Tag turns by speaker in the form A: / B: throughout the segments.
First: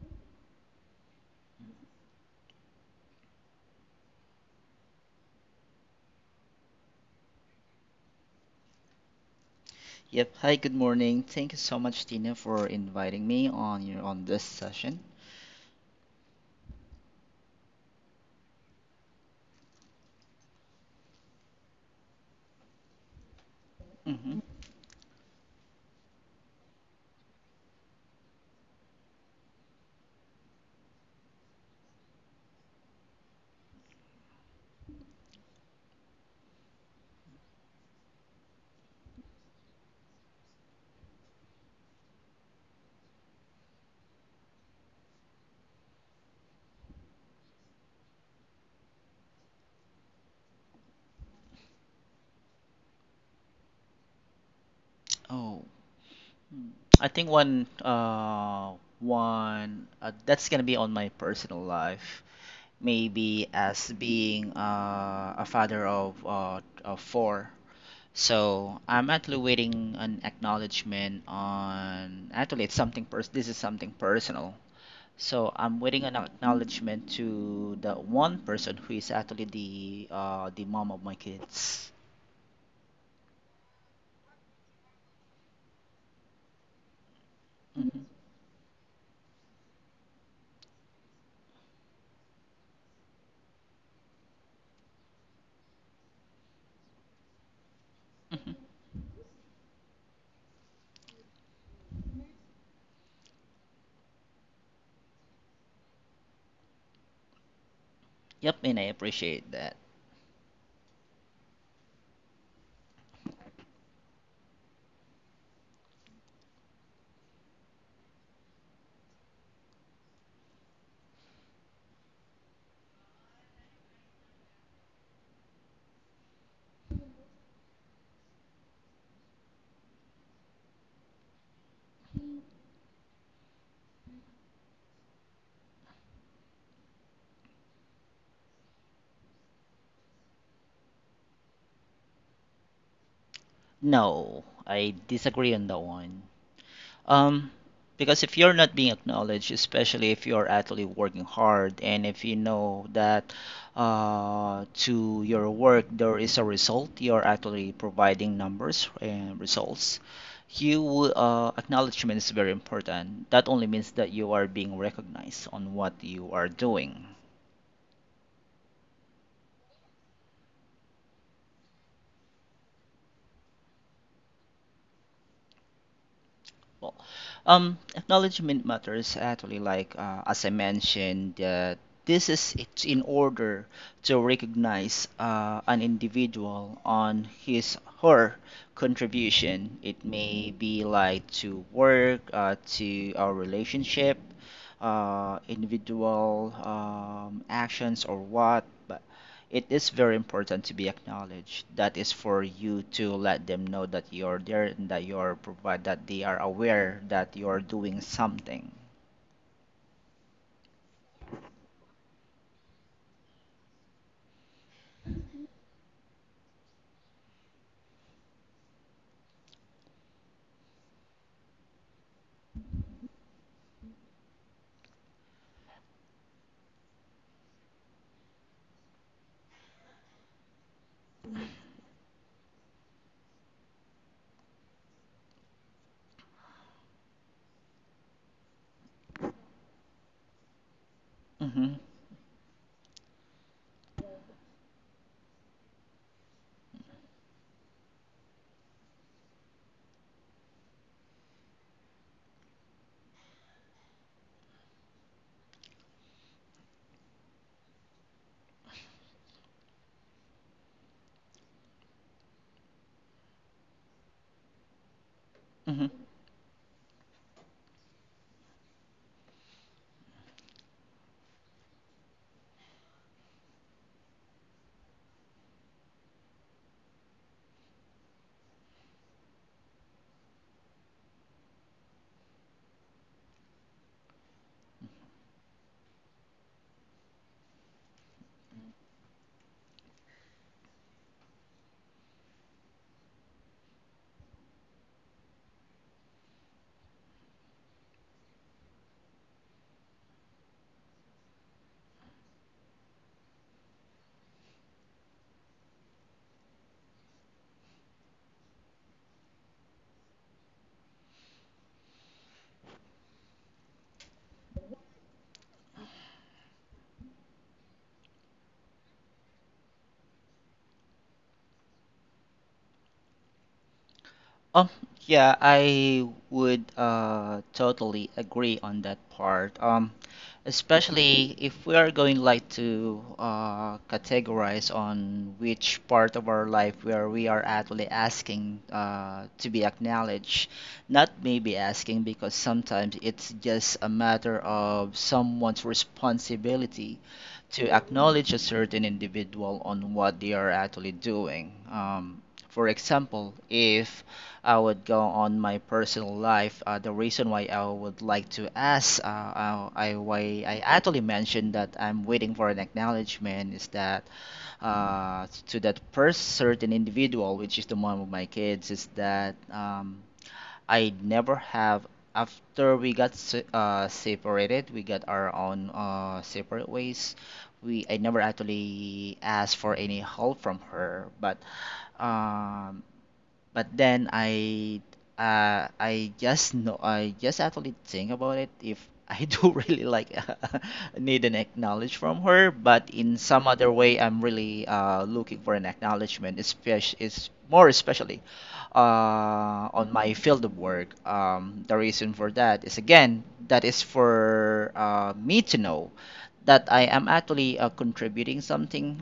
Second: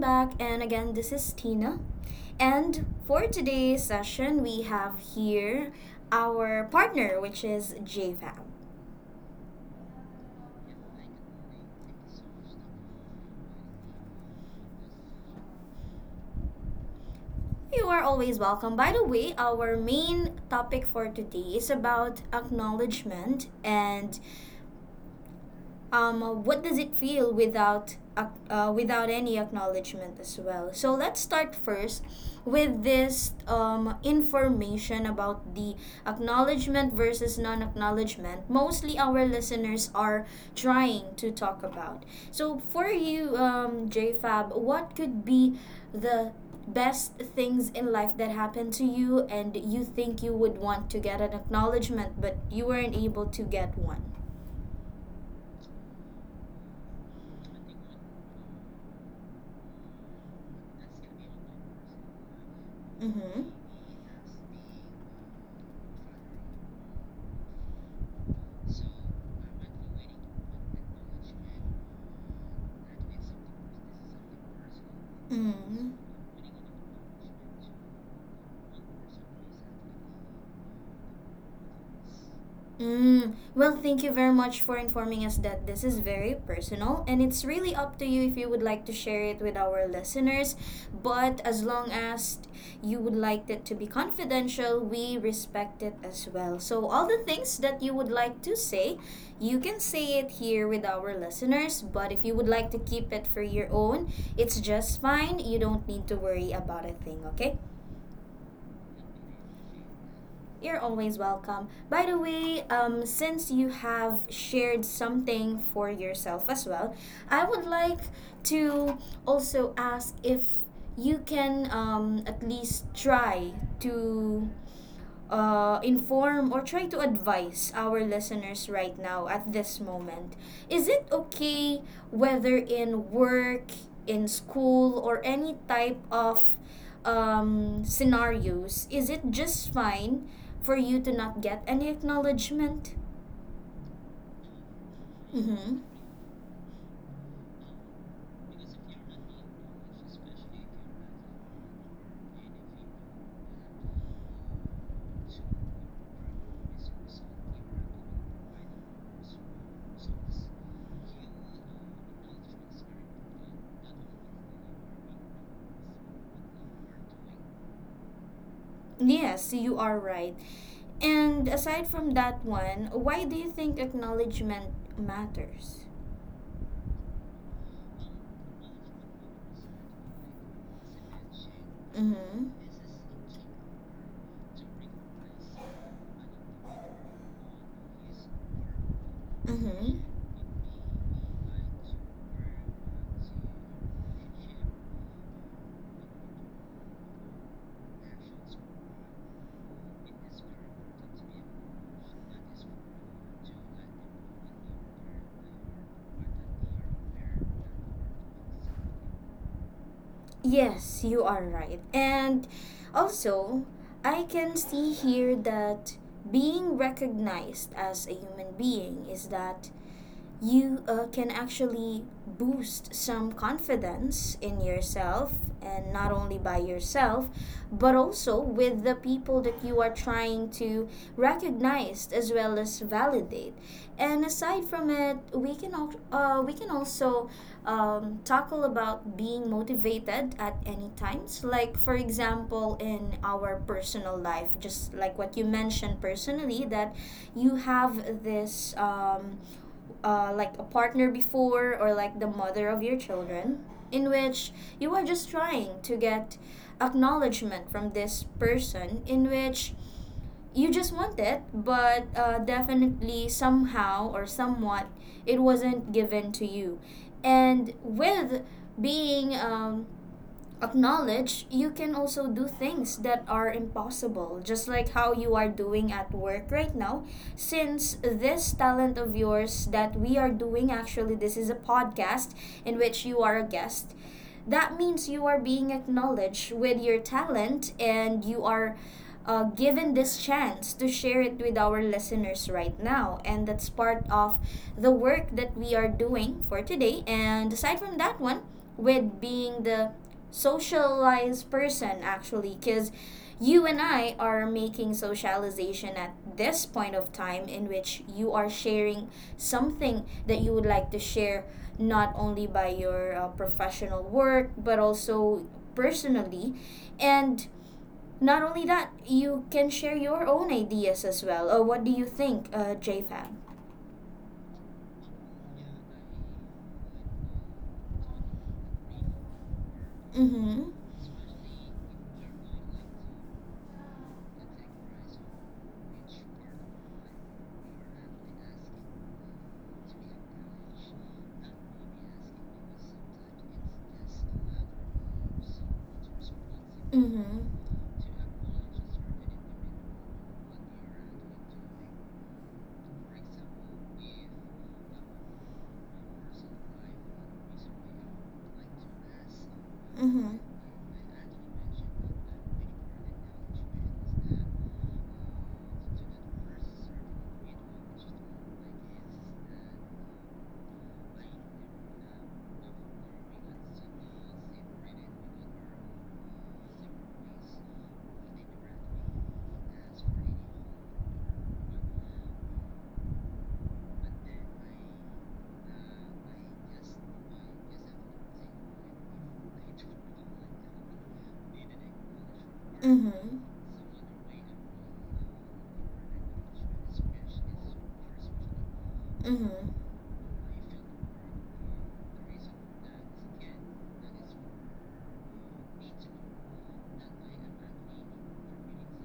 A: back, and again, this is Tina. And for today's session, we have here our partner, which is J JFAM.
B: Yep. Hi, good morning. Thank you so much, Tina, for inviting me on your on this session.
A: You are always welcome. By the way, our main topic for today is about acknowledgement and
B: Mm-hmm.
A: what does it feel without without any acknowledgement as well? So let's start first with this information about the acknowledgement versus non-acknowledgement. Mostly our listeners are trying to talk about. So for you, JFab, what could be the best things in life that happened to you and you think you would want to get an acknowledgement but you weren't able to get one?
B: Oh, Mm. I think one one that's gonna be on my personal life. Maybe
A: Mm-hmm.
B: as being a father of four. So I'm actually waiting an acknowledgement on actually it's something pers this is something personal. So I'm
A: Mm.
B: waiting an acknowledgement to the one person who is actually the mom of my kids.
A: Mm, well, thank you very much for informing us that this is very personal and it's really up
B: Hmm.
A: to you if you would like to share it with our listeners. But as long as you would like it to be confidential, we respect it as well. So, all the things that you would like
B: Hmm.
A: to say, you can say it here with our listeners. But if you would like to keep it for your own, it's just fine. You don't need to worry about a thing, okay?
B: Yep, and I appreciate that.
A: You're always welcome. By the way, since you have shared something for yourself as well, I would like to also ask if you can at least try to inform or try to advise our listeners right now at this moment? Is it okay whether in work, in school, or any type of scenarios? Is it just fine for you to not get any acknowledgement?
B: No, I disagree on
A: Mm-hmm.
B: that one. Um, because if you're not being acknowledged, especially if you're actually working hard and if you know that to your work there is a result, you're actually providing numbers and results, you acknowledgement is very important. That only means that you are being recognized on what you are doing.
A: Yes, you are right. And aside from that one, why do you think acknowledgement matters?
B: Well, acknowledgement matters actually as I mentioned that this
A: Mm-hmm.
B: is it's in order to recognize an individual on his her contribution.
A: Mm-hmm.
B: It may be like to work, to our relationship, individual actions or what, but it is very important to be acknowledged. That is for you to let them know that you're there and that you're provide that they are aware that you're doing something.
A: Yes, you are right. And also, I can see here that being recognized as a human being is that you can actually boost some confidence in yourself and not only by yourself but also with the people that you are trying to recognize as well as validate, and aside from it we can we can also tackle about being motivated at any times.
B: Mm-hmm.
A: Like for example, in our personal life, just like what you mentioned personally, that you have this like a partner before or like the mother of your children, in which you are just trying to get acknowledgement from this person, in which you just want it, but definitely somehow or somewhat it
B: Mm-hmm.
A: wasn't given to you. And with being acknowledged, you can also do things that are impossible, just like how you are doing at work right now. Since this talent of yours that we are doing, actually, this is a podcast in which you are a guest, that means you are being acknowledged with your talent and you are given this chance to share it with our listeners right now. And that's part of the work that we are doing for today. And aside from that one, with being the socialized person, actually, because you and I are making socialization at this point of time in which you are sharing something that you would like to share not only by your professional work but also personally, and not only that, you can share your own ideas as well. What do you think, jfab?
B: Um, yeah, I would totally agree on that part.
A: Mm-hmm.
B: Especially if we are going like to categorize on which part of our life where we are actually asking to be acknowledged. Not maybe asking, because sometimes it's just a matter of someone's responsibility
A: Mm-hmm.
B: to acknowledge a certain individual on what they are actually doing. For example, if I would go on my personal life. The reason why I would like to ask, I
A: Mm-hmm.
B: why I actually mentioned that I'm waiting for an acknowledgement is that to that first certain individual, which is the mom of my kids, is that I never have, after we separated, we got our own separate ways. We I never actually asked for any help from her, um, but then I just know, I just actually think about it if I do really like need an acknowledge from her, but in some other way I'm really looking for an acknowledgement, especially is more especially
A: Mm-hmm.
B: on my field of work. The reason for that is again that is for me to know that I am actually contributing something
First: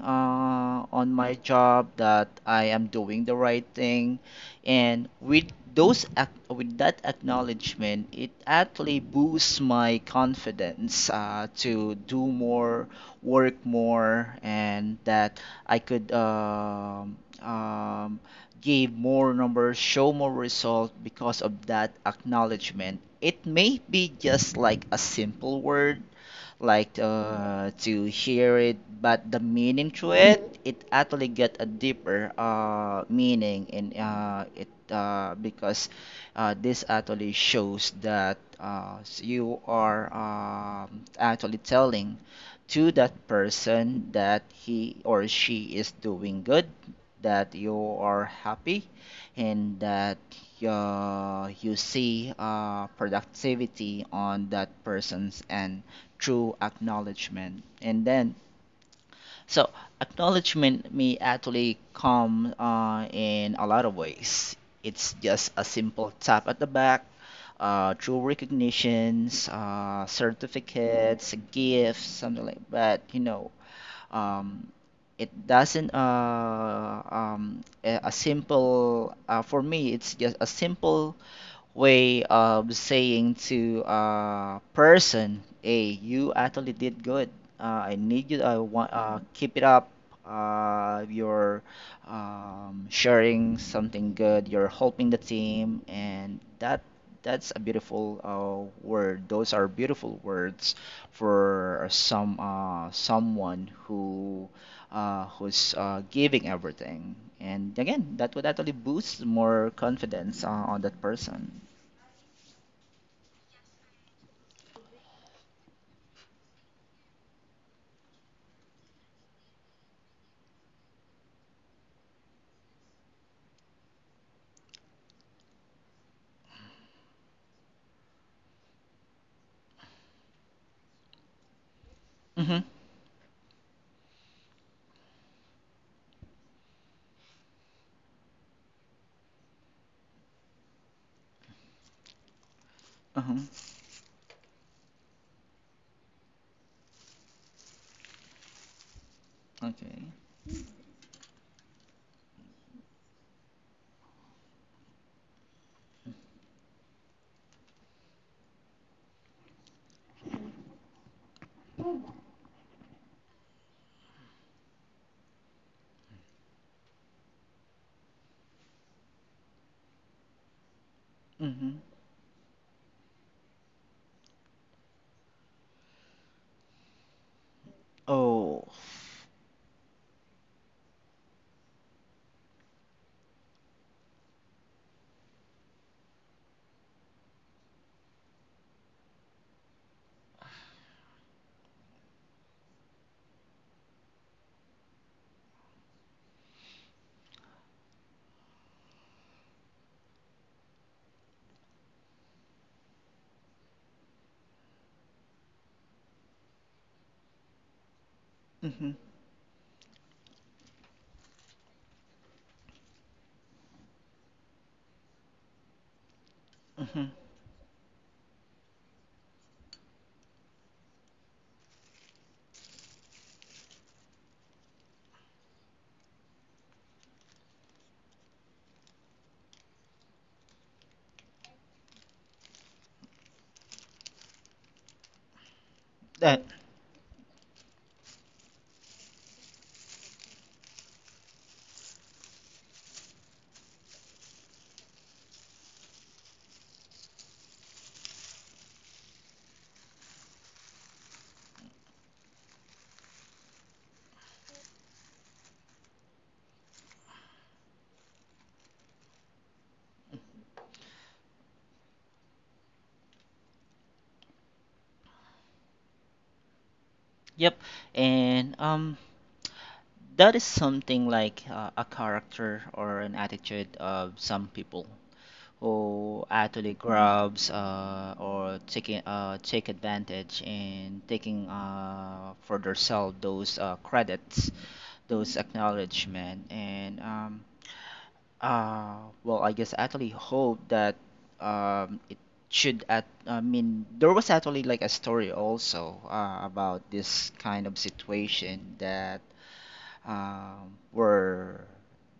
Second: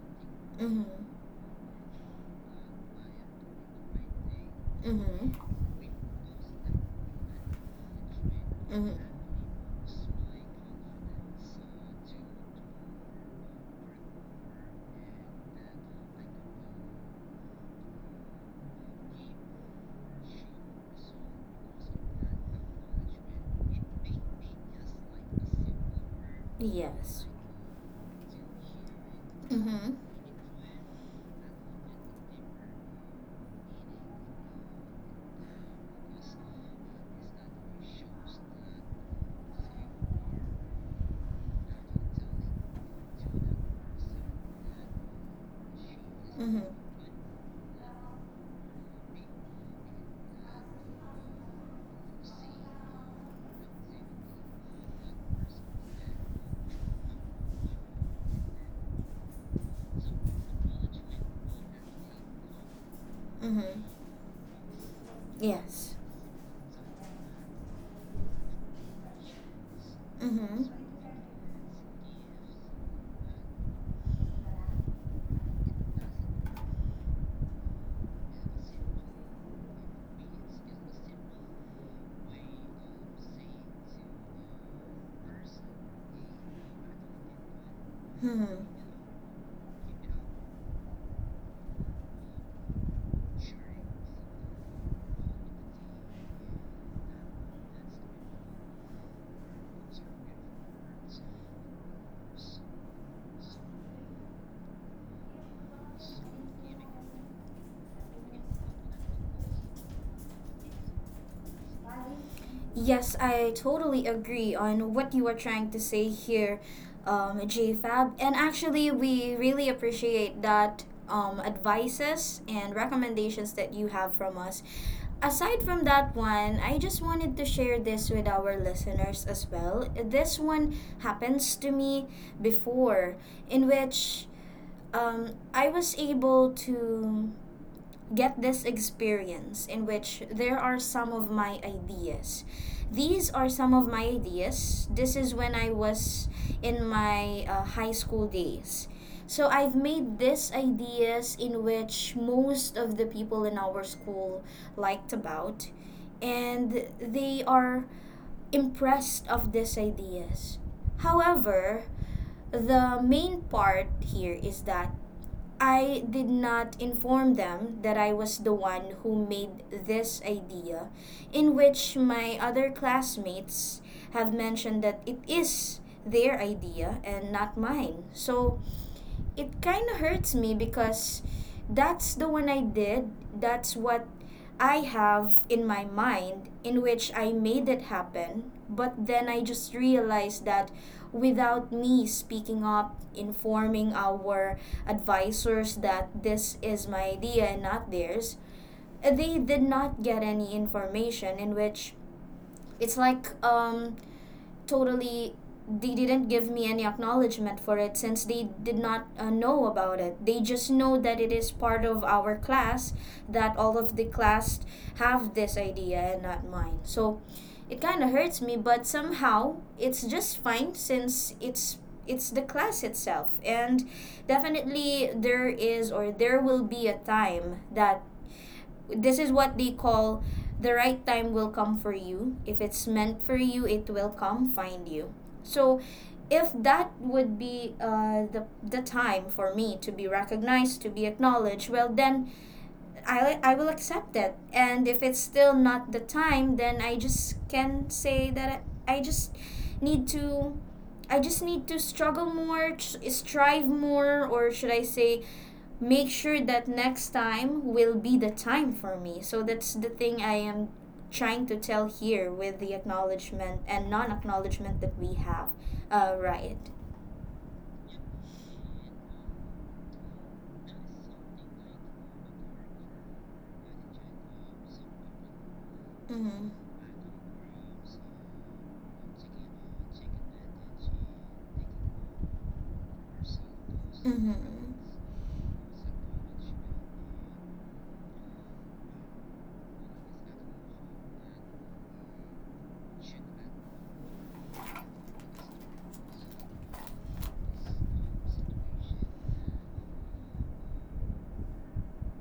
A: Mm-hmm. Mm-hmm.
B: on my job, that I am doing the right thing, and with
A: Mm-hmm.
B: with that acknowledgement it
A: Mm-hmm.
B: actually boosts my confidence to do more, work more, and that I could um, give more numbers, show more result because of that acknowledgement. It may be just like a simple word like
A: Yes.
B: to hear it, but the meaning
A: Mm-hmm.
B: to it, it actually get a deeper meaning in it, because this actually shows that you are actually telling to that person that he or she is doing
A: Mm-hmm.
B: good, that you are happy, and that you see productivity on that person's end true acknowledgement. And then, so, acknowledgement may actually come in a
A: Mm-hmm.
B: lot of ways. It's just a
A: Yes.
B: simple tap at the back, true recognitions,
A: Mm-hmm.
B: certificates, gifts, something like that um, it doesn't a simple, for me it's just a simple way of saying to a person, "Hey, you actually did good. I need you. I
A: Mm-hmm.
B: want uh, Mm-hmm. keep it up. You're sharing something good. You're helping the team, and that's a beautiful word. Those are beautiful words for someone who who's giving everything. And again, that would actually boost more confidence on that person."
A: Yes, I totally agree on what you are trying to say here, JFab. And actually, we really appreciate that advices and recommendations that you have from us. Aside from that one, I just wanted to share this with our listeners as well. This one happens to me
B: Mm-hmm.
A: before, in which I was able to get this experience in which there are some of my ideas. These
B: Uh-huh.
A: are some of my ideas. This is when I was in my high school days. So I've
B: Okay.
A: made these ideas, in which most of the people in our school liked about, and they are impressed of these ideas. However, the main part here is that I did not inform them that I was the one who made this idea, in
B: Mm-hmm.
A: which my other classmates have mentioned that it is their idea and not mine. So
B: Oh.
A: it kind of hurts me because that's the one I did. That's what I have in my mind, in which I made it happen. But then I just realized that without me speaking up, informing our advisors that this is my idea and not theirs, they did not get any information, in which it's like totally they didn't give me any acknowledgement for it, since they did
B: Mm-hmm.
A: not know about it. They just know that it is part of our class, that all of the class have this idea and not mine.
B: Mm-hmm.
A: So it kind of hurts me, but somehow it's just fine since it's the class itself, and definitely there is or there will be a time that this is what they call the right time will come for you. If it's meant for you, it will come find you. So,
B: That.
A: if that would be the time for me to be recognized, to be acknowledged, well, then I will accept it. And if it's still not the time, then I just can say that just need to. I just need to struggle more, strive more, or should I say, make sure that next time will be the time for me. So that's the thing I am trying to tell here with the acknowledgement and non acknowledgement that we have. Right.
B: Yep. And that is something like a character or an attitude of some people
A: Mm
B: who
A: hmm.
B: actually grabs or taking take advantage and taking for themselves those
A: Mm hmm.
B: credits, those acknowledgement, and Uh, well, I guess I actually hope that it should at I mean there was actually like a story also about this kind of situation that where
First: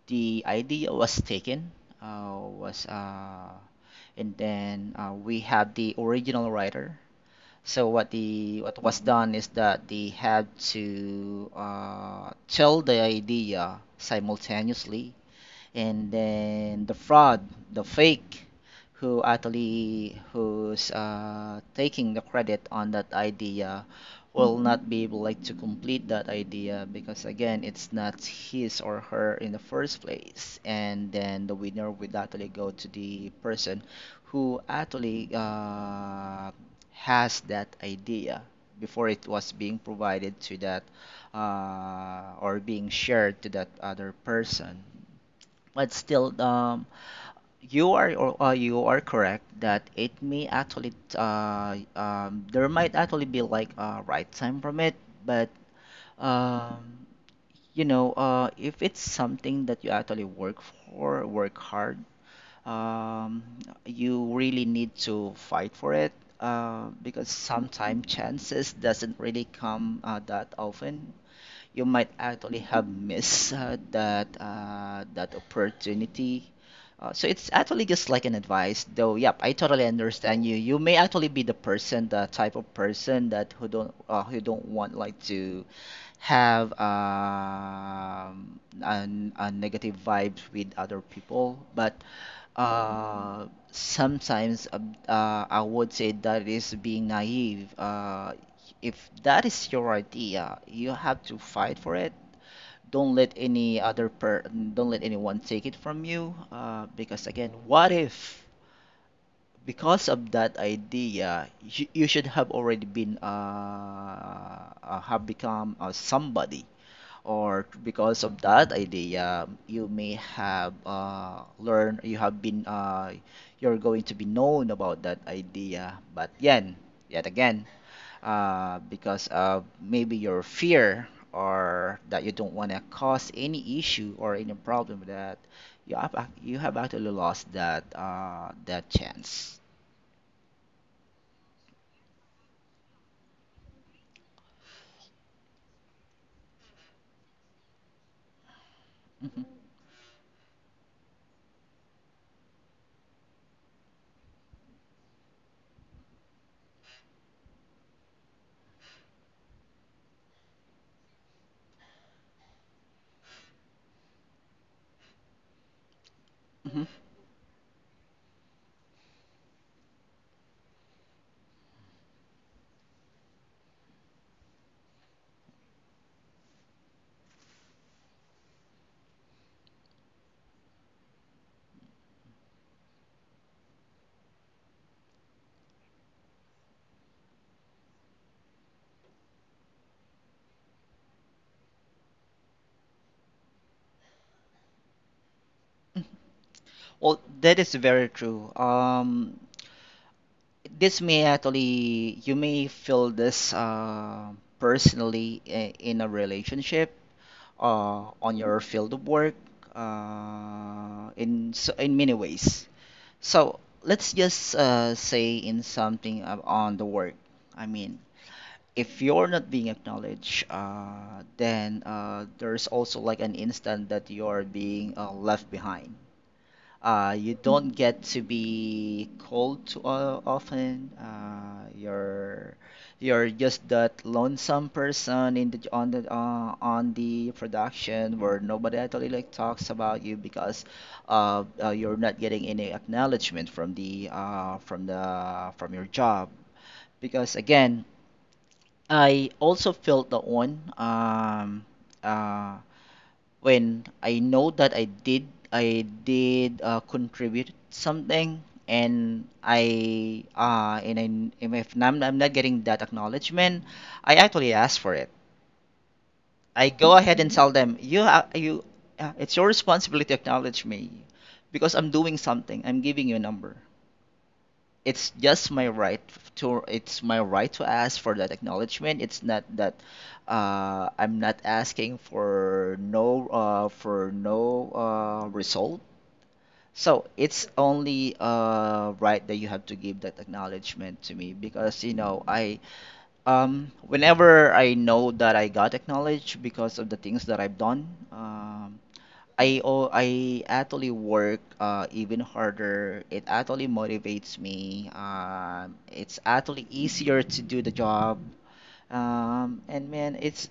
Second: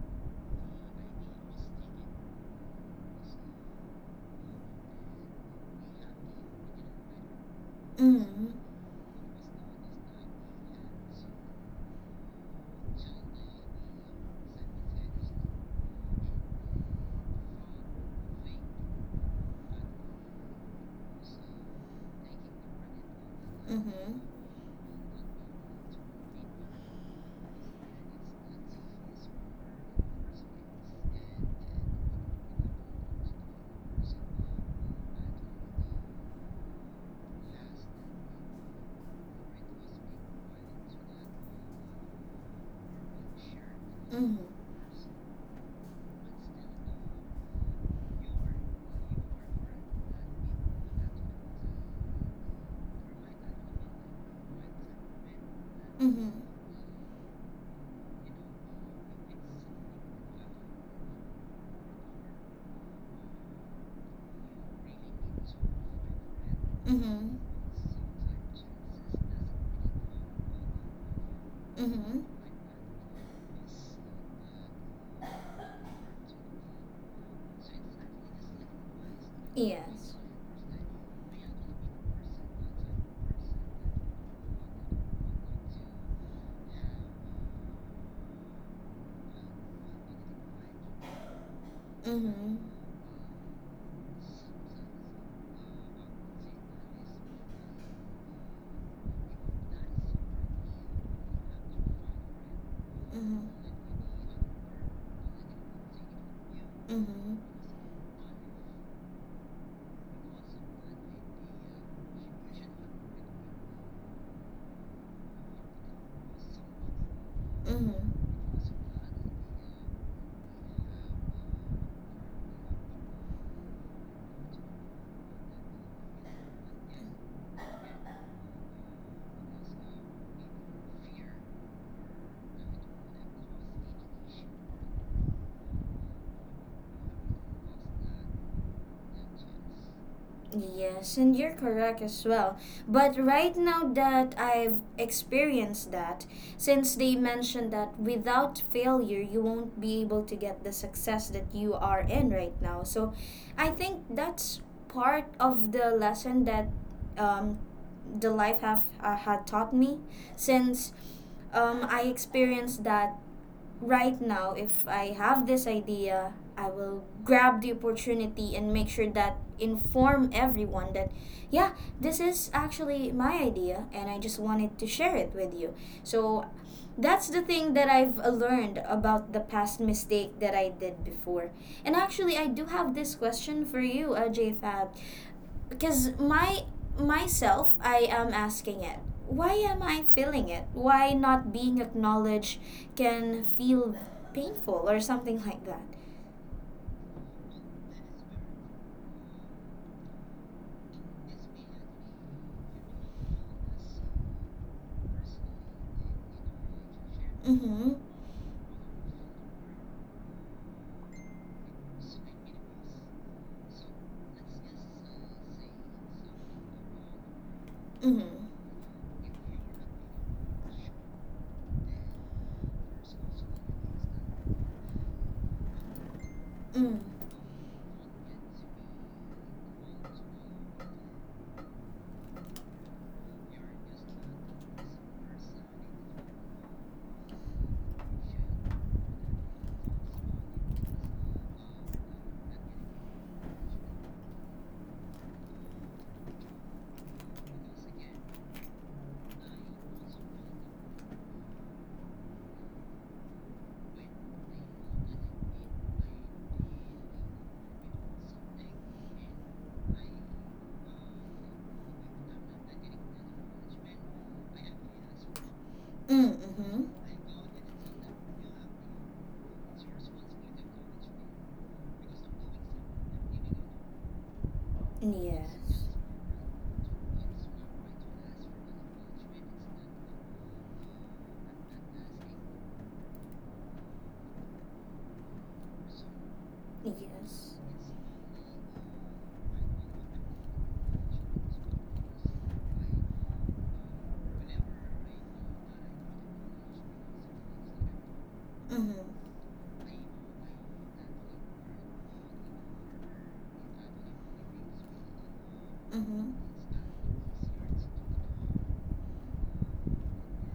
B: the idea was taken was and then we have the original writer. So
A: Mm hmm.
B: what was done is that they had to tell the idea simultaneously, and then the fraud, the fake, who's taking the credit on that
A: Mm
B: idea
A: hmm.
B: will not be able like to complete that idea because again it's not his or her in the first place, and then the winner would actually go to the person who actually has that idea before it was being provided to that, or being shared to that other person. But still, you are, or you are correct that it may actually there might actually be like a right time from it, but
A: Mm hmm. Mm hmm.
B: um you know, if it's something that you actually work for, work hard, um you really need to fight for it,
A: Mm hmm.
B: because sometimes chances doesn't really come that often. You
A: Mm
B: might
A: hmm.
B: actually have missed that opportunity. So it's actually just like an advice, though. Yep, I totally
A: Yes.
B: understand you. You may actually be the person, the type of person that who don't want like to have a negative vibes with other people. But
A: Mm hmm.
B: sometimes, I would say that is being naive. If that is your idea, you have to fight for it. Don't
A: Mm
B: let
A: hmm.
B: any other per Don't let anyone take it from you.
A: Mm
B: Because
A: hmm.
B: again, what if because of that idea, you should have already been have become somebody, or
A: Mm
B: because
A: hmm.
B: of that idea you may have learned you have been you're going to be known about that idea, but yan yet again, because of maybe your fear or that you don't want to cause any issue or any problem, that you have actually lost that chance.
A: Yes, and you're correct as well. But right now that I've experienced that, since they mentioned that without failure, you
B: Mhm,
A: won't be able to get the success that you are in right now. So I think that's part of the lesson that um, the life have had taught me, since I experienced that, right now, if I have this idea, I
B: mhm.
A: will grab the opportunity and make sure that inform everyone that, yeah, this is actually my idea and I just wanted to share it with you. So that's the thing that I've learned about the past mistake that I did before. And actually, I do have this question for you, J Fab, because my myself I am asking it, why am I feeling it, why not being acknowledged can feel painful or something like that?
B: Well, that is very true. This may actually you may feel this personally, in a relationship,
A: Mm-hmm.
B: on your field of work, in, so in many ways. So let's just say in something on the work, I mean,
A: Mm-hmm.
B: if you're not being acknowledged, then there's also like an instant that you're being left behind.
A: Mm.
B: You don't get to be called too often. You're just that lonesome person in the on the on the production where nobody actually like talks about you because you're not getting any acknowledgement from the from the from your job. Because again, I also felt that one. Uh, when I know that I did contribute something, and I, if I'm not getting that acknowledgement, I actually ask for it.
A: Mm.
B: I
A: Mm-hmm.
B: go ahead and tell them, you you it's your responsibility to acknowledge me because I'm doing something. I'm giving you a number. It's just my
A: Yes.
B: right to it's my right to ask for that acknowledgement. It's not that I'm not asking for for no result. So it's
A: Yes.
B: only right that you have to give that acknowledgement to me, because you know, I whenever I know that I got acknowledged because of the things that I've done,
A: Mm-hmm.
B: I actually work even harder. It actually motivates me. It's
A: Mm-hmm.
B: actually easier to do the job. And man, it's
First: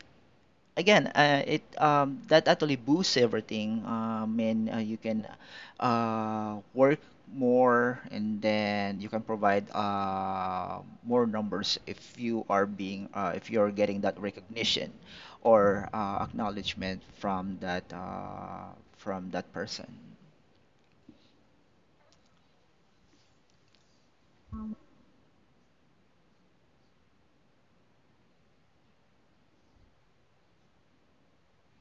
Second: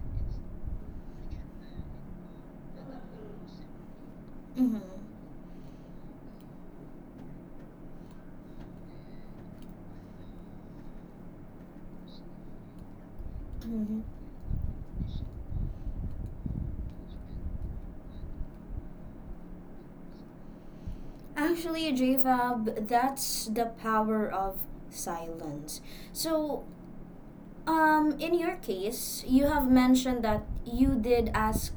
B: again, it that actually boosts everything. And
A: Mm-hmm.
B: you can work more, and then you can provide more numbers if you are being if you're getting
A: Mm-hmm.
B: that recognition or acknowledgement from that person.
A: Actually, jvab, that's the power of silence. So in your case, you have mentioned that you did ask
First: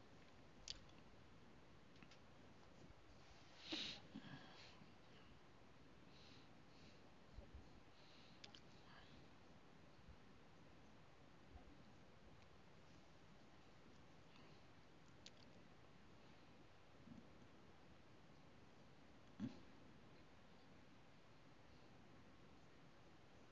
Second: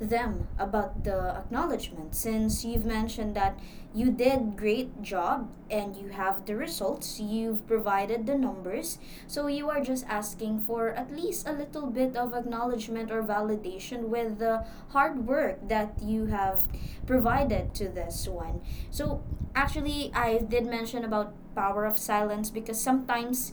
A: them about the acknowledgement, since you've mentioned that you did great job and you have the results, you've provided the numbers. So you are just asking for at least a little bit of acknowledgement or validation with the hard work that you have provided to this one. So actually I did mention about power of silence, because sometimes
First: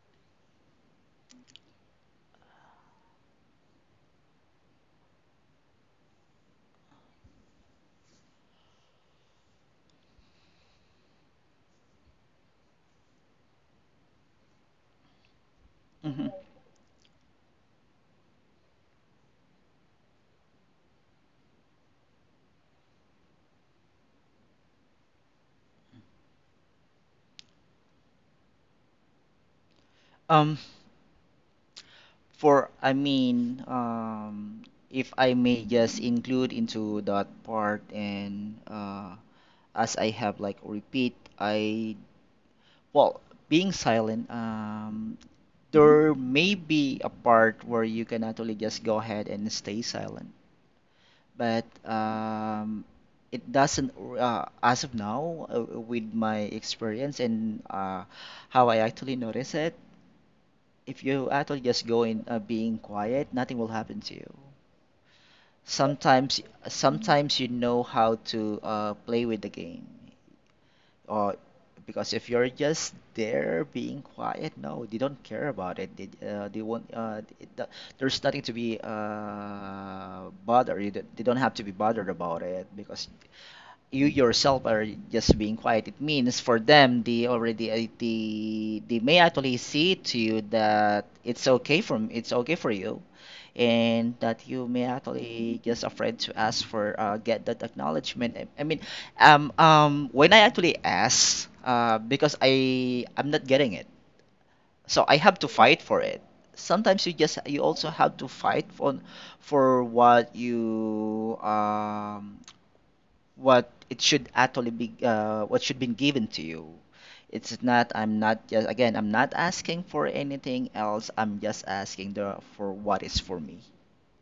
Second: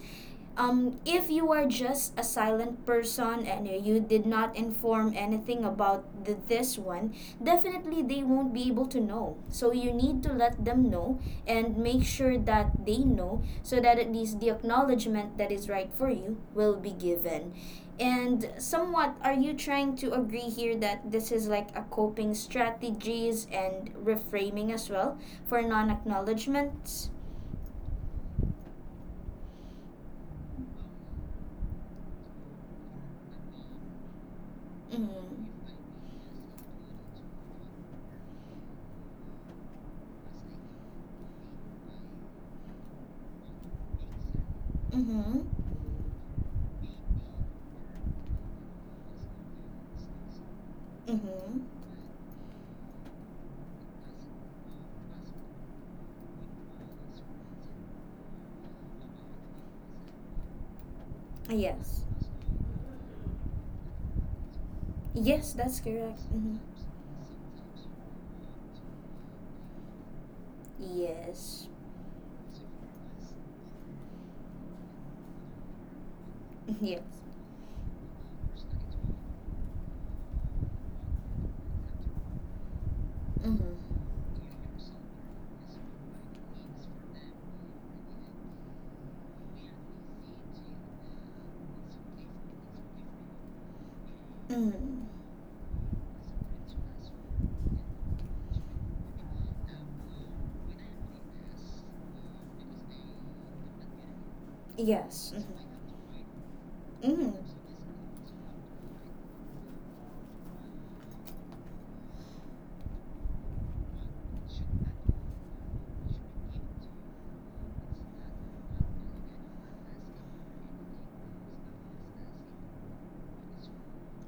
A: if you are just a silent person and you did not inform anything about this one, definitely they won't be able to know. So you need to let them know and make sure that they know so that at least the acknowledgement that is right for
B: Mhm.
A: you will be given. And somewhat, are you trying to agree here that this is like a coping strategies and reframing as well for non acknowledgements?
B: Um, For, I mean, if I may
A: Mm-hmm.
B: just include into that part, and as I have like repeat, well, being silent,
A: Mm-hmm.
B: there may be a part where you can actually just go ahead and stay silent. But
A: Mm-hmm.
B: it doesn't, as of now, with my experience, and how I actually notice it, if you actually just
A: Yes.
B: go in being quiet, nothing will happen to you.
A: Yes, that's correct.
B: Sometimes,
A: Mhm.
B: sometimes you know how to play with the game, or,
A: Yes.
B: because if you're just there being quiet, no, they don't care about it. They won't.
A: Yes.
B: It, do- There's nothing to be bothered. You don't- They don't have to be bothered about it, because
A: Mhm.
B: you yourself are just being quiet. It means for them, they already they may actually see to you that it's okay for you, and that you may
A: Mm.
B: actually just afraid to ask for get that acknowledgement. When I actually ask, because I'm not getting it, so I
A: Yes.
B: have to fight for it. Sometimes you
A: Mm.
B: just you also have to fight for what you what it should actually be what should be given to you. It's not, I'm not, just again, I'm not asking for anything else. I'm just asking the for what is for me.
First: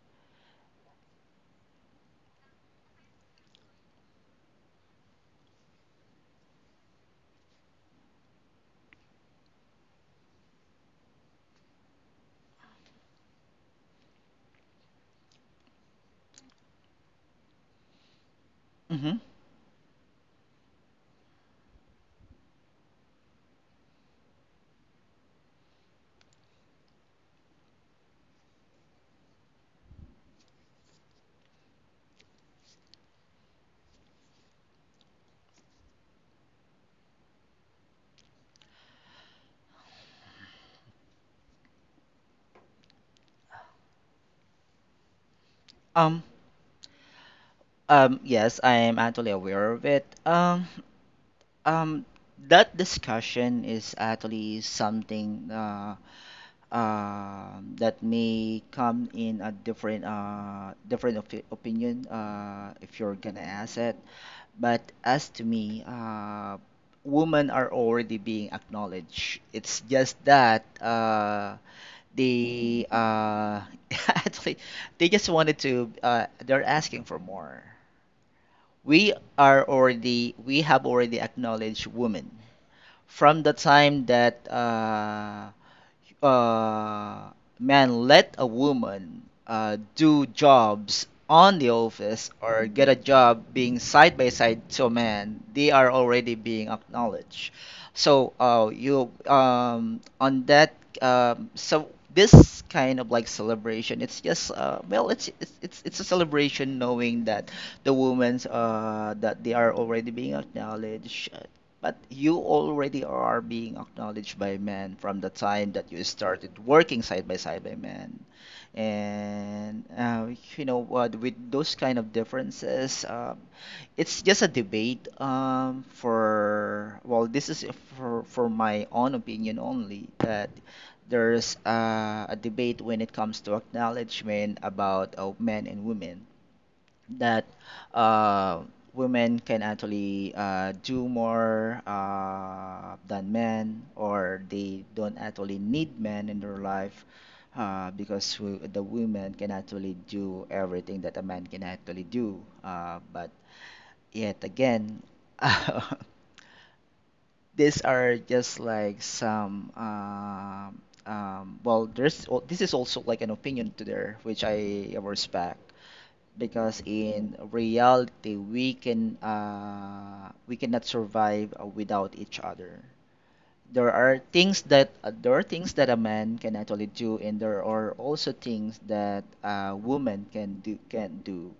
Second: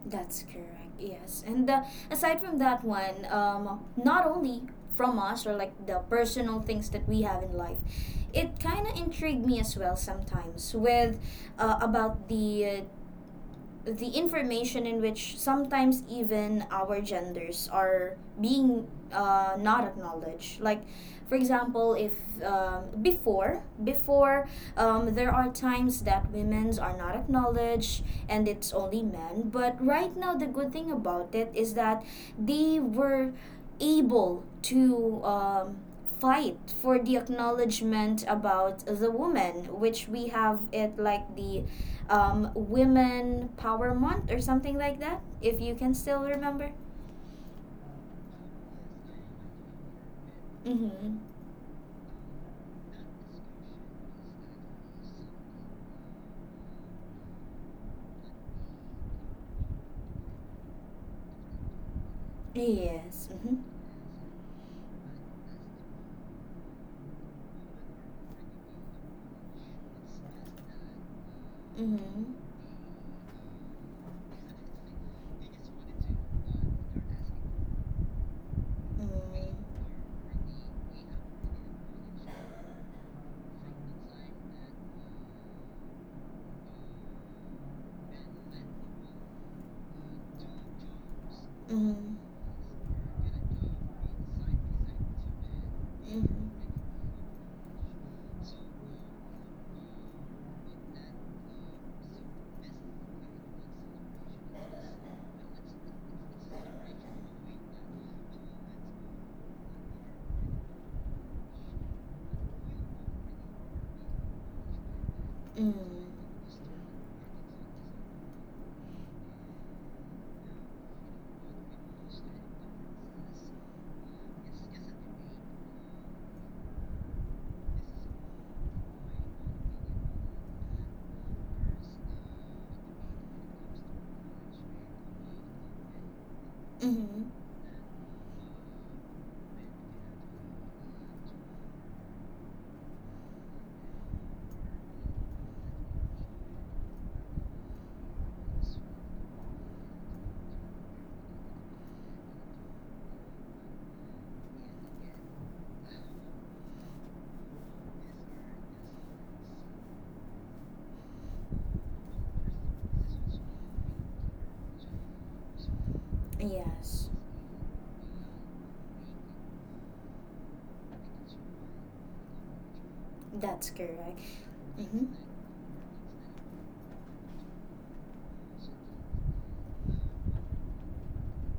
A: That's correct. Yes. And aside from that one, not only from us or like the personal things that we have in life, it kind of intrigued me as well sometimes with about the information in which sometimes even our genders are being
B: Mm-hmm.
A: not acknowledged. Like, for example, if before there are times that women's are not acknowledged and it's only men. But right now the good thing about it is that they were able to fight for the acknowledgement about the woman, which we have it like the Women Power Month or something like that, if you can
B: um
A: still remember.
B: yes, I am actually aware of it.
A: Mm-hmm.
B: Um that discussion is actually something that may come in a different different opinion, if you're
A: Yes.
B: gonna
A: Mm-hmm.
B: ask it. But as to me, women are already being acknowledged. It's just that
A: Mm-hmm.
B: they actually they just wanted to. They're asking for more. We are already. We have already acknowledged women from the time that uh, man let a woman do jobs on the
A: Mm-hmm.
B: office or get a job being side by side to a man, they are already
A: Mm-hmm.
B: being acknowledged. So you on that so This kind of like celebration, it's just well, it's a celebration knowing that the women's that they are already being acknowledged. But you already are being acknowledged by men from the time that you
A: Mm-hmm.
B: started working side by side by men. And you know what, with those kind of differences, it's just a debate, for, well, this is for my own opinion only, that there's a debate when it comes to acknowledgement about men and women,
A: Mm-hmm.
B: that uh, women can actually do more than men, or they don't actually need men in their life, because the women can actually do everything that a man can actually do. But yet again, these are just like some. Well, this is also like an opinion to there, which I respect because
A: Yes,
B: in reality we cannot survive without each other.
A: that's
B: There are
A: correct.
B: things that
A: Mm-hmm.
B: there are things that a man can actually do, and there are also things that a woman can do.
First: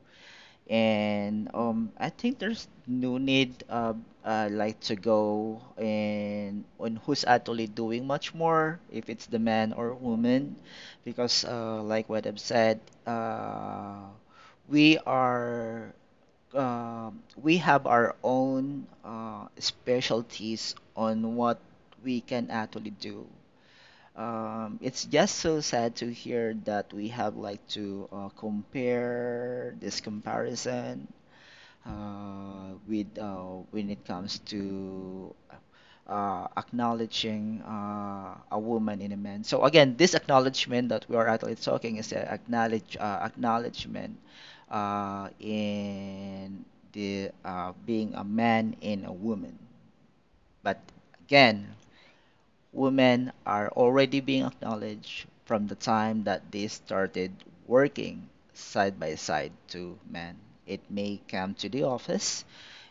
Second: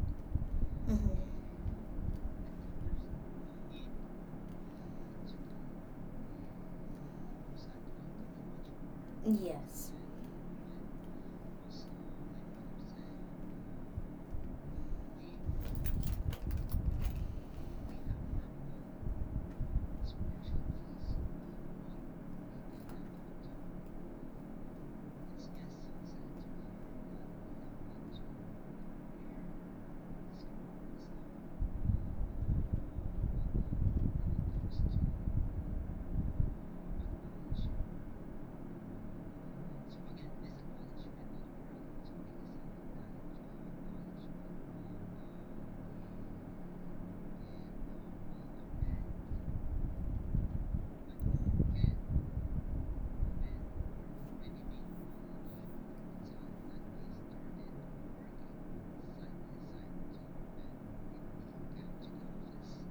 A: Mm-hmm.
B: And I think there's no need, like to go and on who's actually doing much more, if it's the man
A: Yes,
B: or woman, because like what I've said, uh we are uh, we have our own specialties on what we can actually do. Um, it's just so sad to hear that we have like to compare this comparison, with when it comes to acknowledging a woman in a man. So again, this acknowledgement that we are actually talking is a acknowledgement in the being a man in a woman. But again, women are already being acknowledged from the time that they started working side by side to men. It may come to the office,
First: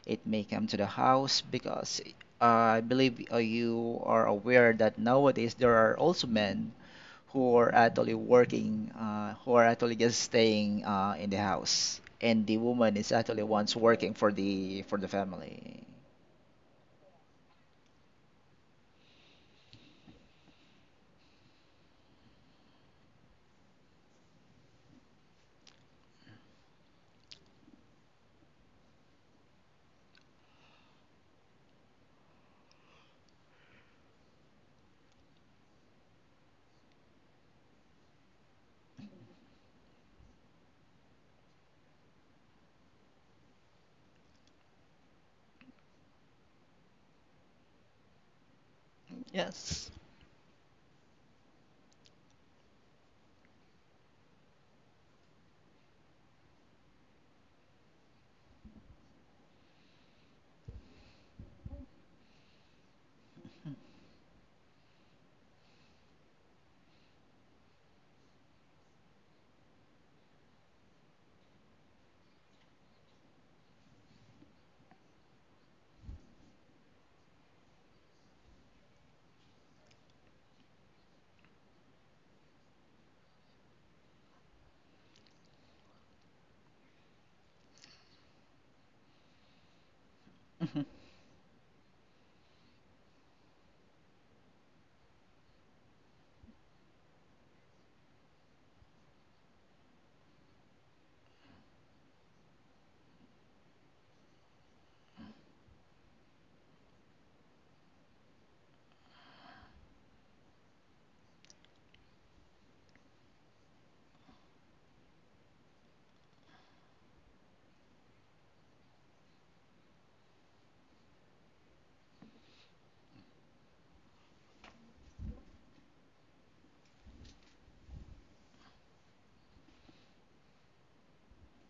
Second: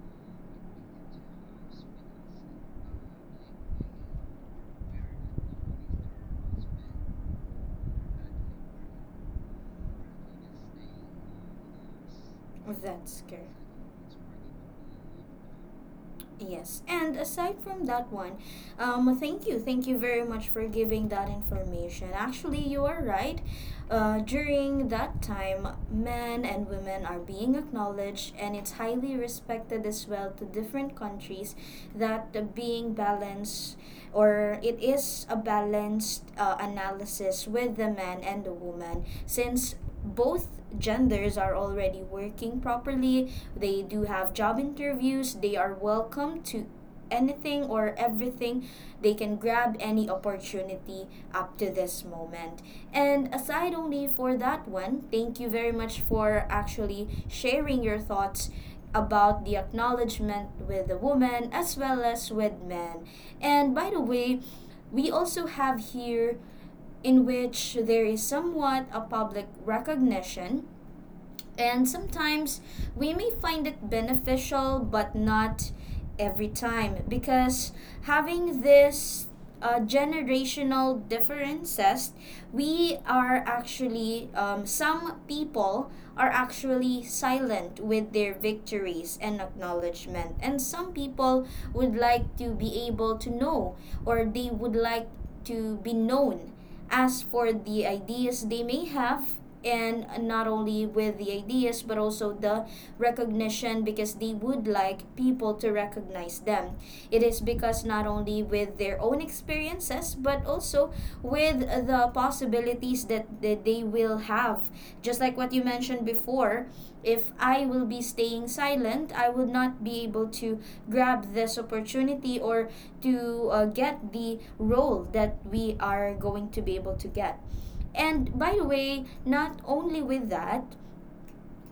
B: it may come to the house, because I believe you are aware that nowadays there are also men who are actually working, who are actually just staying in the house, and the woman is
A: that's
B: actually
A: correct.
B: once working for the family.
A: Yes, and aside from that one, thank you very much for giving that information. Actually, you are right. During that time, men and women are being acknowledged, and it's highly respected as well to different countries, that the being balanced or it is a balanced analysis with the man and the woman, since both genders are already working properly. They do have job interviews. They are welcome to anything or everything. They can grab
B: Yes.
A: any opportunity up to this moment. And aside only for that one, thank you very much for actually sharing your thoughts about the acknowledgement with the woman as well as with men. And by the way, we also have here in which there is somewhat a public recognition, and sometimes we may find it beneficial, but not every time because having this generational differences, we are actually, some people are actually silent with their victories and acknowledgement. And
B: Mhm.
A: some people would like to be able to know, or they would like to be known as for the ideas they may have, and not only with the ideas but also the recognition, because they would like people to recognize them. It is because not only with their own experiences but also with the possibilities that they will have, just like what you mentioned before. If I will be staying silent, I would not be able to grab this opportunity or to get the role that we are going to be able to get. And by the way, not only with that,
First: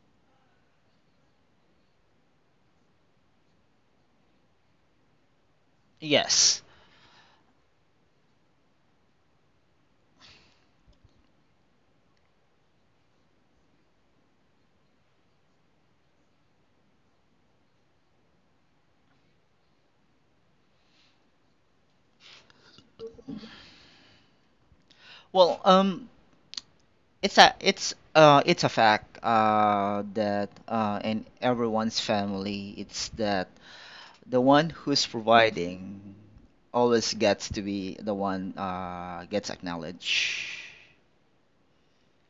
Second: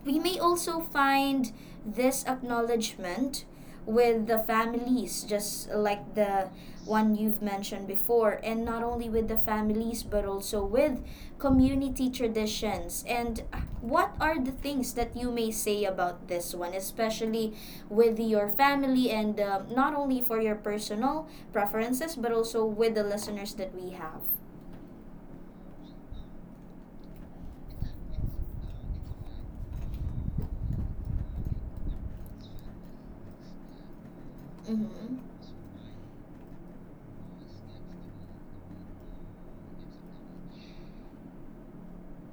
A: we may also find this acknowledgement with the families, just like the
B: Yes.
A: one you've mentioned before, and not only with the families, but also with community traditions. And what are the things that you may say about this one, especially with your family, and not only for your personal preferences, but also with the listeners that we have?
B: Well, it's a it's a fact that in everyone's family, it's that the one who's
A: Mm-hmm.
B: providing always gets to be the one gets acknowledged.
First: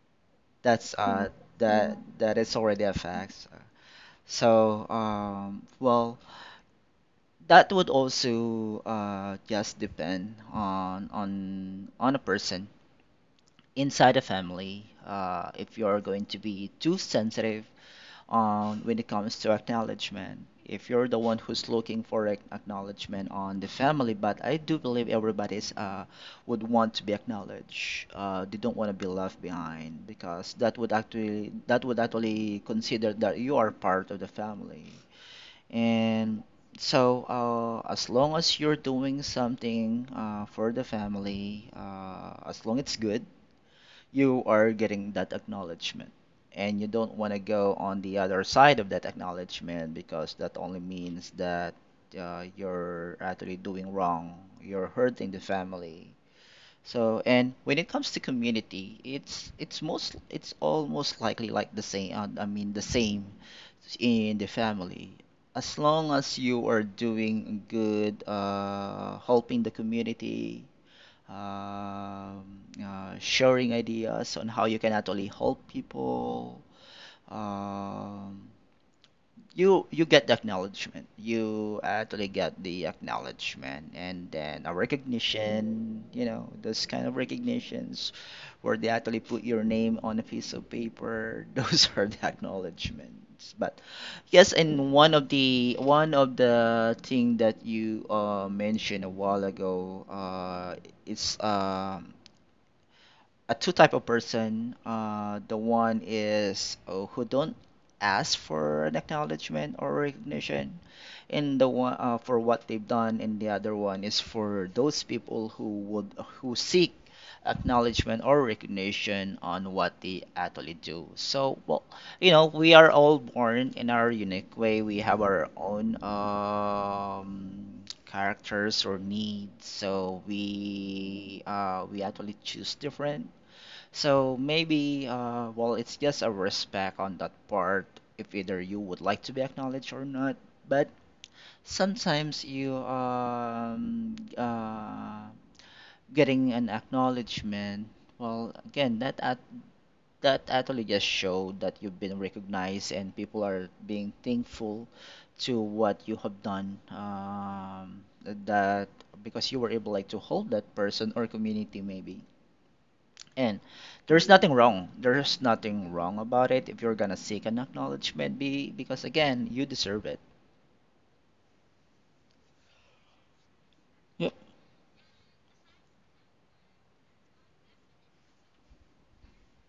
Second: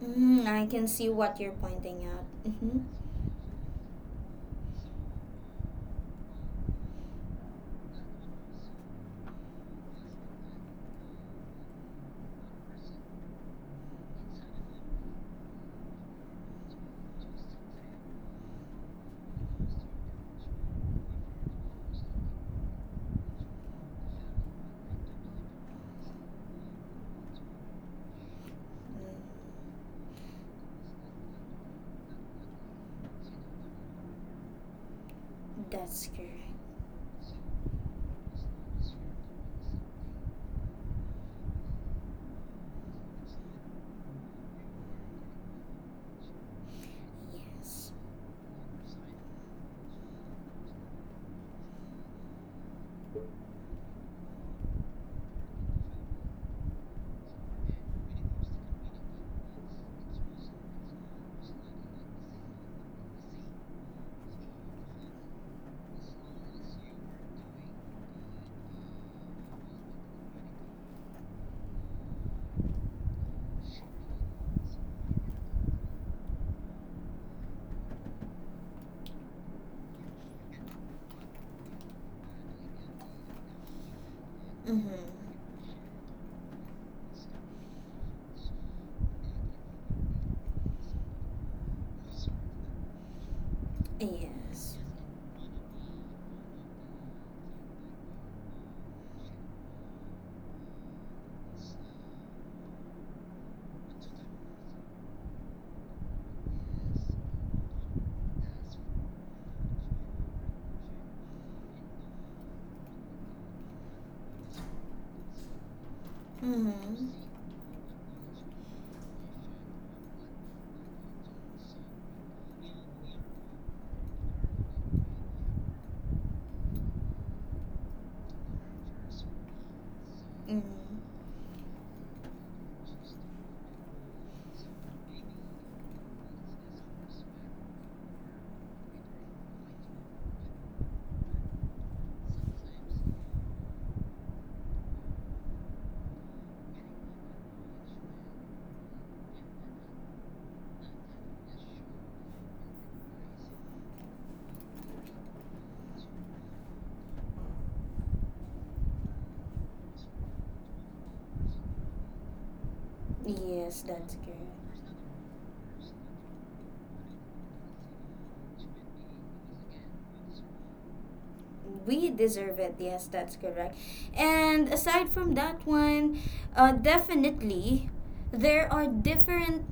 A: Mm, I can
B: That's
A: see
B: uh
A: what you're pointing out.
B: that is
A: Mm-hmm.
B: already a fact. So well, that would also just depend on on a person inside a family. Uh, if you're going to be too sensitive when it comes to acknowledgement. If you're the one who's looking for acknowledgement on the family, but I do believe everybody's, would want to be acknowledged. They don't want to be
A: Mm.
B: left behind because that would actually consider that you are part of the family.
A: That's correct.
B: And so, as long as you're doing something for the family, as long it's good, you are getting that acknowledgement, and you don't want to go
A: Yes.
B: on the other side of that acknowledgement because that only means that you're actually doing wrong, you're hurting the family. So, and when it comes to community, it's most it's almost likely like the same, I mean the same in the family. As long as you are doing good, helping the community, um, sharing ideas on how you can actually help people. Um, you get the acknowledgement. You actually get the acknowledgement and then a
A: Mm-hmm.
B: recognition. You know, those kind of recognitions where they actually put your name on a piece of paper. Those are the acknowledgements. But yes,
A: Yes.
B: and one of the thing that you mentioned a while ago, is a two type of person. The one is, who don't ask for an acknowledgement or recognition, in the one, for what they've done, and the other one is for those people who would, who seek
A: Mm-hmm.
B: acknowledgement or recognition on what they actually do. So, well, you know, we are all born in our unique way. We have our own characters or needs. So
A: Mm-hmm.
B: we actually choose different. So maybe, well, it's just a respect on that part, if either you would like to be acknowledged or not. But sometimes you getting an acknowledgement. Well, again, that actually just showed that you've been recognized and people are being thankful to what you have done. That because you were able like to hold that person or community maybe. And
A: Yes, that's
B: there's nothing
A: correct.
B: wrong. There's nothing wrong about it if you're gonna seek an acknowledgement, be because again, you deserve it.
A: We deserve it. Yes, that's correct.
B: Yeah.
A: And aside from that one, definitely there are different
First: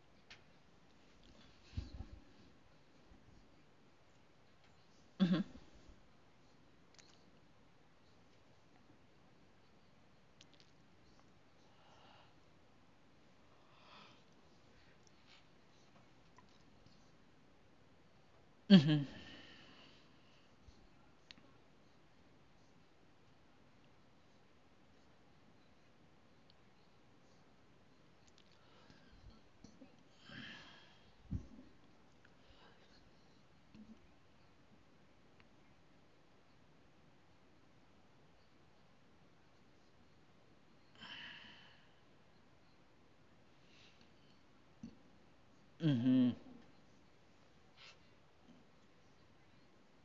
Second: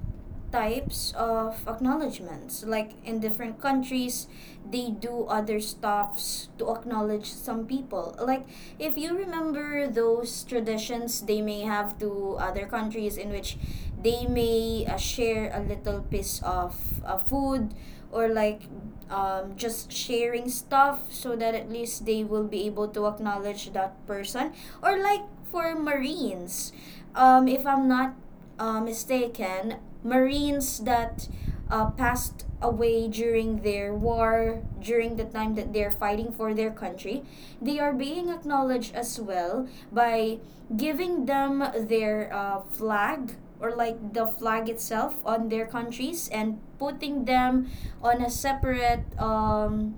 A: types of acknowledgments. Like in different countries, they do
B: Hmm.
A: other stuffs to acknowledge some people. Like if you remember those traditions they may have to other countries, in which they may share a little piece of food, or like
B: Hmm.
A: just sharing stuff so that at least they will be able to acknowledge that person, or like for marines, if I'm not mistaken, marines that passed away during their war, during the time that they're fighting for their country, they are being acknowledged as well by giving them their flag, or like the flag itself on their
B: Hmm.
A: countries, and putting them on a separate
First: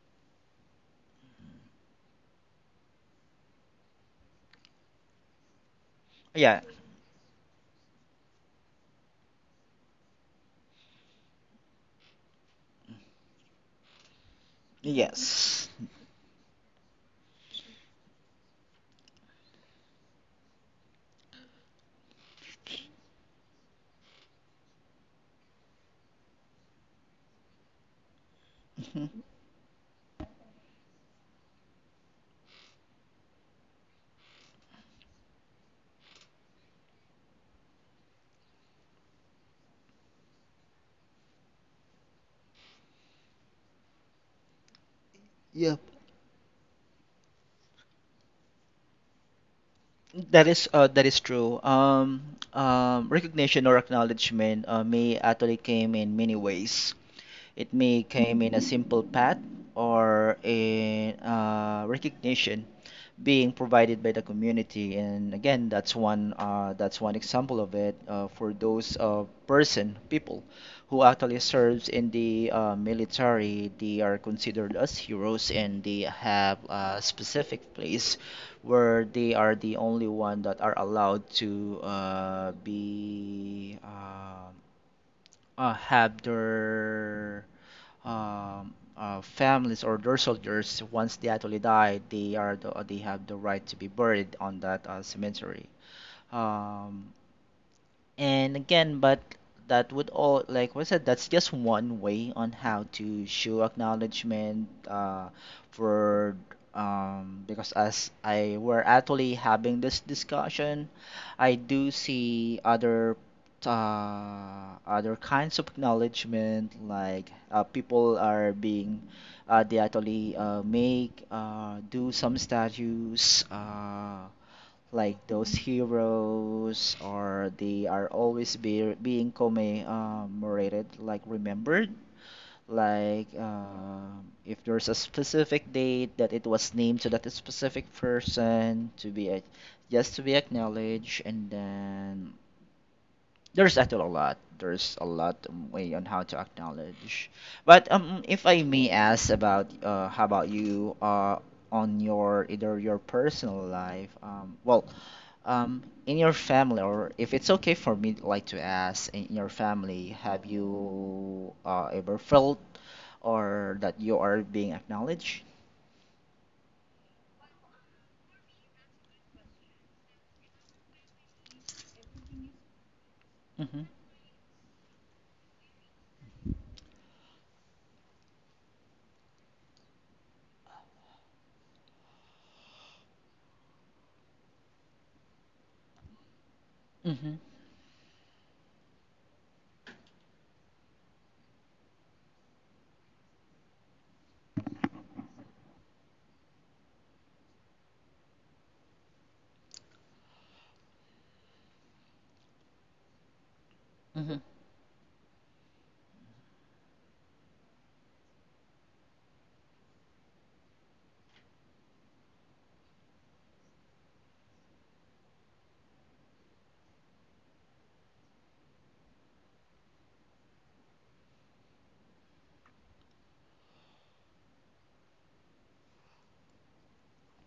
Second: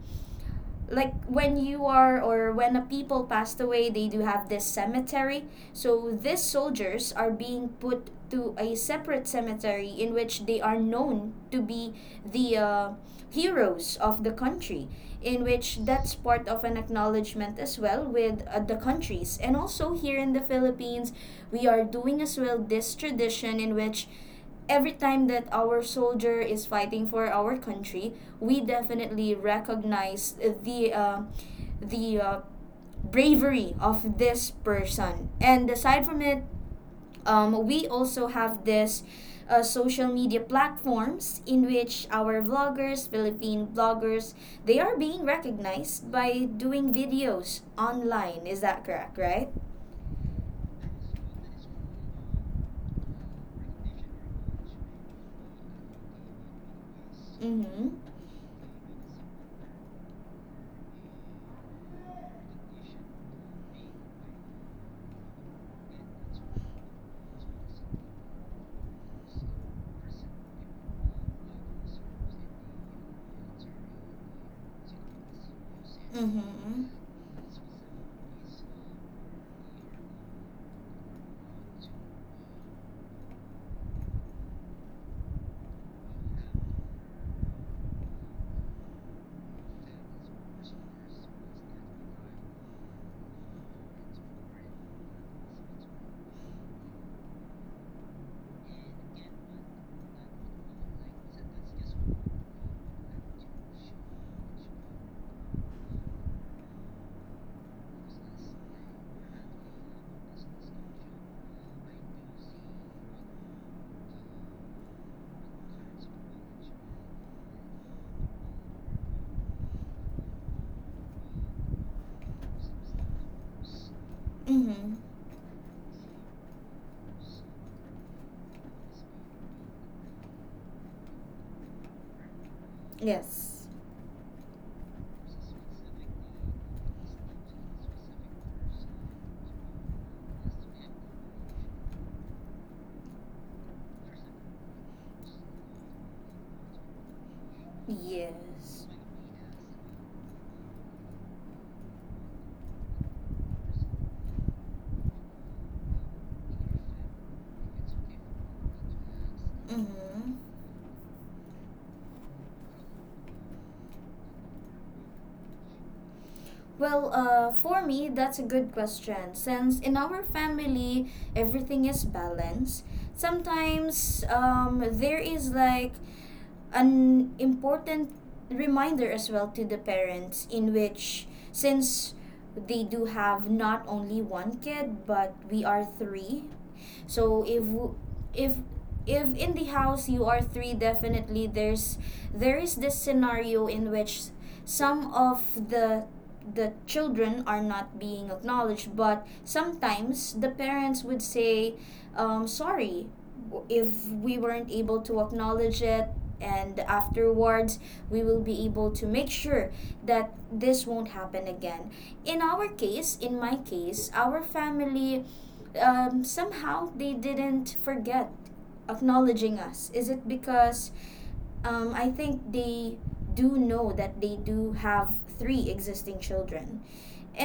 A: like when you are, or when a people passed away, they do have this cemetery, so these
B: Yeah.
A: soldiers are being put to a separate cemetery in which they are known to be the heroes of the country, in
B: Yes.
A: which that's part of an acknowledgement as well with the countries. And also here in the Philippines, we are doing as well this tradition in which every time that our soldier is fighting for our country, we
B: Hmm.
A: definitely recognize the uh, the bravery of this person. And aside from it, we also have this social media platforms in which our vloggers, Philippine bloggers, they are being
B: Yep.
A: recognized by doing videos online. Is that correct? Right?
B: That is true. Recognition or acknowledgement may actually came in many ways. It
A: Mm-hmm.
B: may came in a simple pat or in recognition being provided by the community. And again, that's one example of it, for those, person people who actually serves in the military. They are considered as heroes, and they have
A: Mm-hmm.
B: a specific place where they are the only one that are allowed to be have their families or their soldiers. Once they actually die, they have the right to be buried on that cemetery. Um, and again, but that would all, like what I said, that's just one way on how to show acknowledgement, for, because as I were actually having this discussion, I do see other other kinds of acknowledgement, like people are being, do some statues,
A: Mm-hmm.
B: like those heroes, or they are being commemorated, like remembered, like
A: Yes.
B: if there's a specific date that it was named to that specific person to be just to be acknowledged. And then there's a lot of way on how to acknowledge. But if I
A: Yes.
B: may ask about, how about you, on your either your personal life, in your family, or if it's okay for me like to ask, in your family,
A: Mm-hmm.
B: have you ever felt or that you are being acknowledged?
A: Well, for me, that's a good question. Since in our family, everything is balanced.
B: Mm-hmm.
A: Sometimes there is like an important reminder as well to the parents, in which, since they do have not only one kid, but we are three,
B: Mm-hmm.
A: so if if in the house you are three, definitely there is this scenario in which some of the the children are not being acknowledged, but sometimes the parents would say, sorry if
B: Mm-hmm.
A: we weren't able to acknowledge it, and afterwards we will be able to make sure that this won't happen again. In our case, in my case, our family, somehow they didn't forget acknowledging us. Is it because I think they do know that they do have three existing children?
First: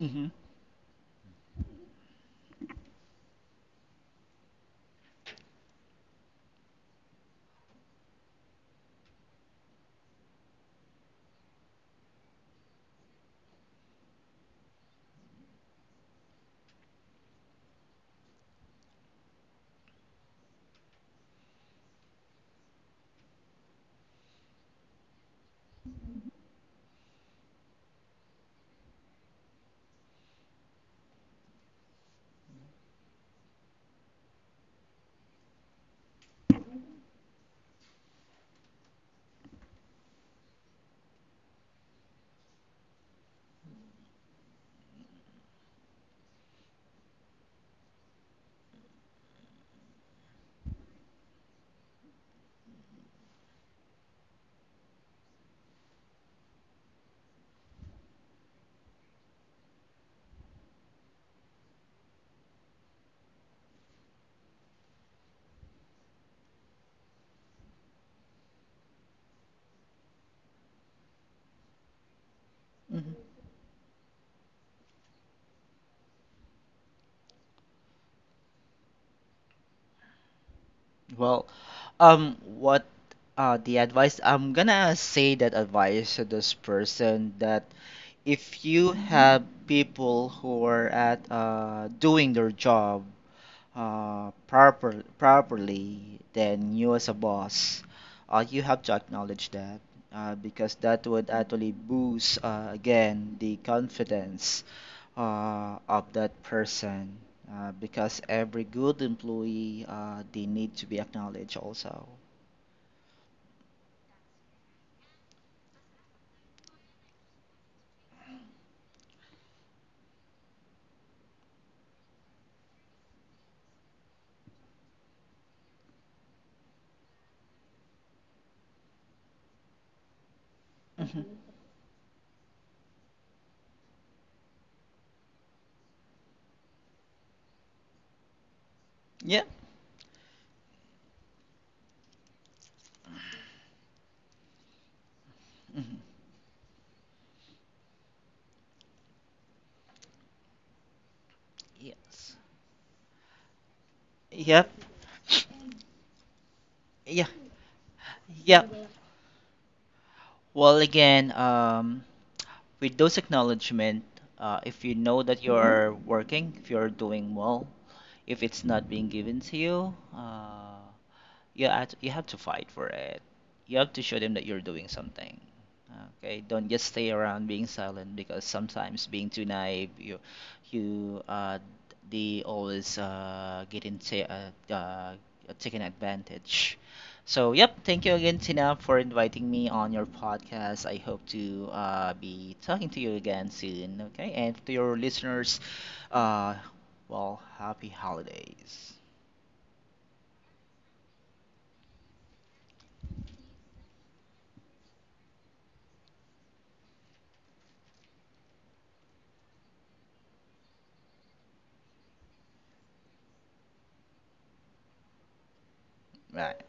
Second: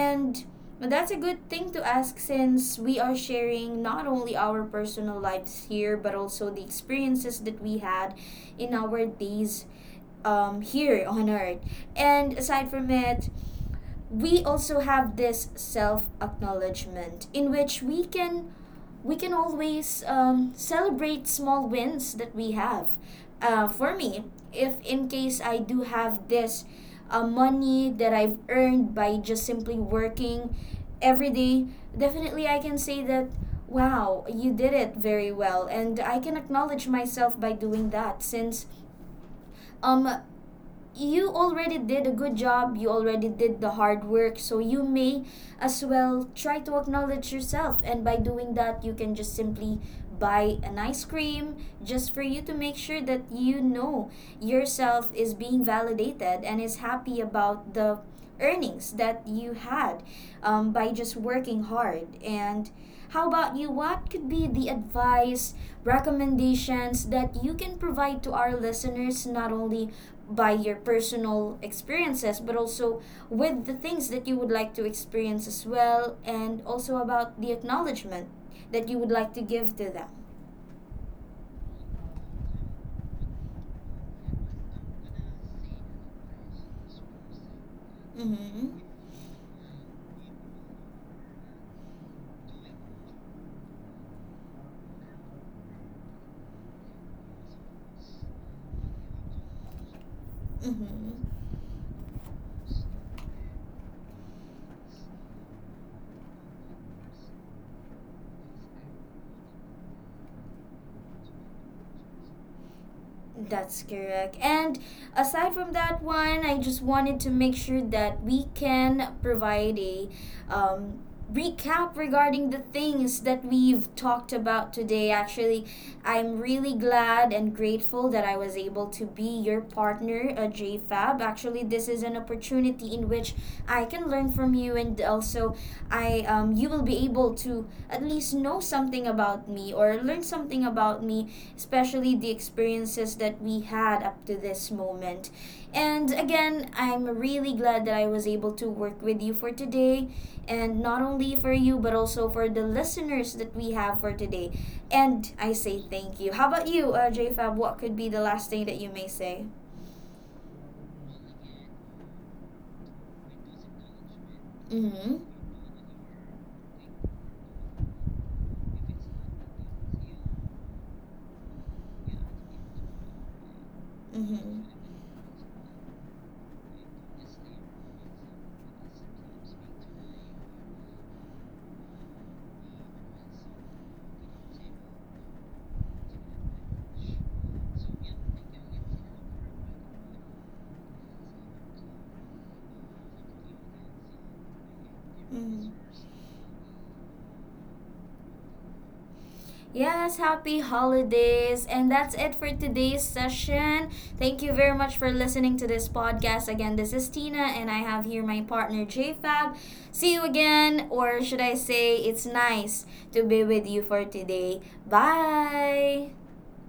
B: Mm-hmm.
A: that's a good thing to ask, since we are sharing not only our personal lives here but also the experiences that we had in our days here on earth. And aside from it, we also have this self acknowledgement in which we can always celebrate small wins that we have. For me, if in case I do have this money that I've earned by just simply working every day, definitely I can say that, wow, you did it very well. And I can acknowledge myself by doing that since um, you already did a good job, you already did the hard work, so you may as well try to acknowledge yourself. And by doing that, you can just simply buy an ice cream just for you to make sure that you know yourself is being validated and is happy about the earnings that you had by just working hard. And how about you? What could be the advice, recommendations that you can provide to our listeners, not only by your personal experiences, but also
B: Mm-hmm.
A: with the things that you would like to experience as well, and also about the acknowledgement that you would like to give to them.
B: Well, what the advice I'm gonna say that advice to this person, that if
A: Mm-hmm.
B: you have people who are at doing their job, properly, then you as a boss, you have to acknowledge that, because that
A: Mm-hmm.
B: would actually boost, again, the confidence of that person. Because every good employee, they need to be acknowledged also.
A: That's correct. And aside from that one, I just wanted to make sure that we can provide a um, recap regarding the things that we've talked about today. Actually, I'm really glad and grateful that I was able to be your partner, J Fab.
B: Mhm.
A: Actually, this is an opportunity in which I can learn from you, and also I, you will be able to at least know something
B: Yeah.
A: about me or learn something about me, especially the experiences that we had up to this moment. And again, I'm really glad that I was able to work with you for today, and not only for you, but also
B: Yes.
A: for the listeners that we have for today.
B: Yep.
A: And I say thank you. How about you,
B: Yeah.
A: JFab? What could be the last thing that
B: Yep.
A: you may say?
B: Well, again, with those acknowledgement, if
A: Mm
B: you
A: hmm.
B: know that you're working, if you're doing well, if it's not being given to you, you have, you have to fight for it. You have to show
A: Mm
B: them that you're
A: hmm.
B: doing something. Okay, don't just stay around being silent, because sometimes being too naive, you you uh they always get into taken advantage. So yep, thank you again Tina for inviting me on your podcast. I hope to be talking to you again soon. Okay, and to your
A: Mm
B: listeners,
A: hmm.
B: uh, well, happy holidays.
A: Yes, happy holidays. And that's it for today's session. Thank you very much for listening to this podcast. Again, this is Tina, and I have here my partner JFab. See you again, or should I say, it's nice to be with you for today. Bye.
B: Right.